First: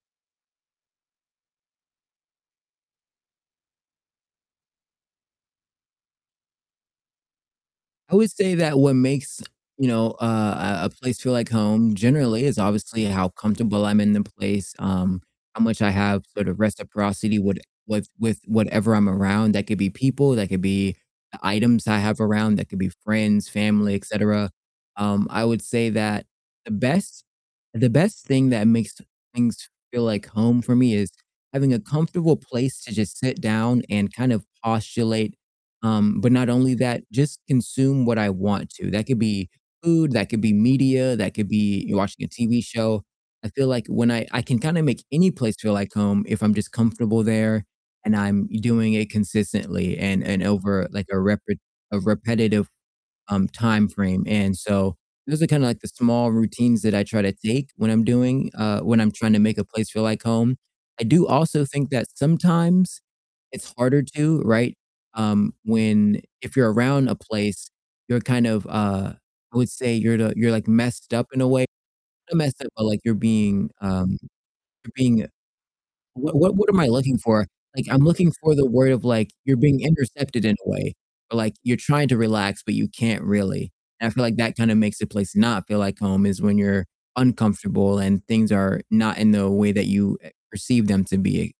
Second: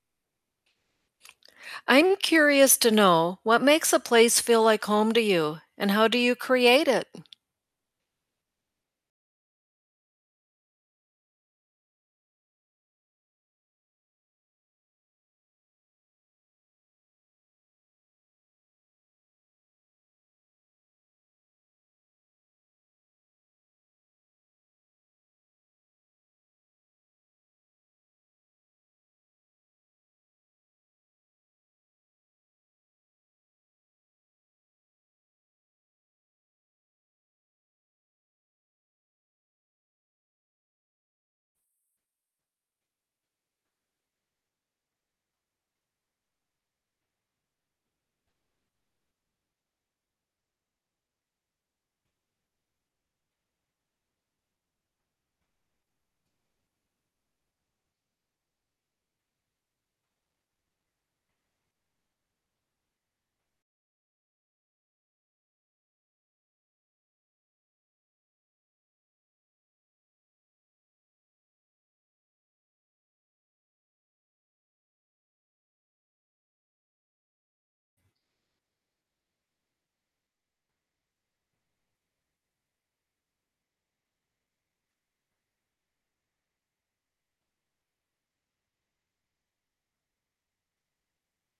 I'm curious to know what makes a place feel like home to you and how do you create it? I would say that what makes, you know, uh, a a place feel like home generally is obviously how comfortable I'm in the place, um, how much I have sort of reciprocity would with with whatever I'm around; that could be people, that could be, uh, items I have around, that could be friends, family, et cetera, um, I would say that the best the best thing that makes things feel like home for me is having a comfortable place to just sit down and kind of postulate, um, but not only that, just consume what I want to, that could be food, that could be media, that could be watching a TV show. I feel like when I I can kinda make any place feel like home if I'm just comfortable there and I'm doing it consistently and and over, like, a repre a repetitive, um, timeframe, and so those are kinda, like, the small routines that I try to take when I'm doing uh, when I'm trying to make a place feel like home. I do also think that sometimes it's harder to, right? Um, when if you're around a place, you're kind of, uh, I would say you're the you're, like, messed up in a way not messed up, but, like, you're being, um, you're being what what what am I looking for? Like, I'm looking for the word of, like, you're being intercepted in a way or, like, you're trying to relax, but you can't really, and I feel like that kinda makes the place not feel like home is when you're uncomfortable and things are not in the way that you, eh, perceive them to be.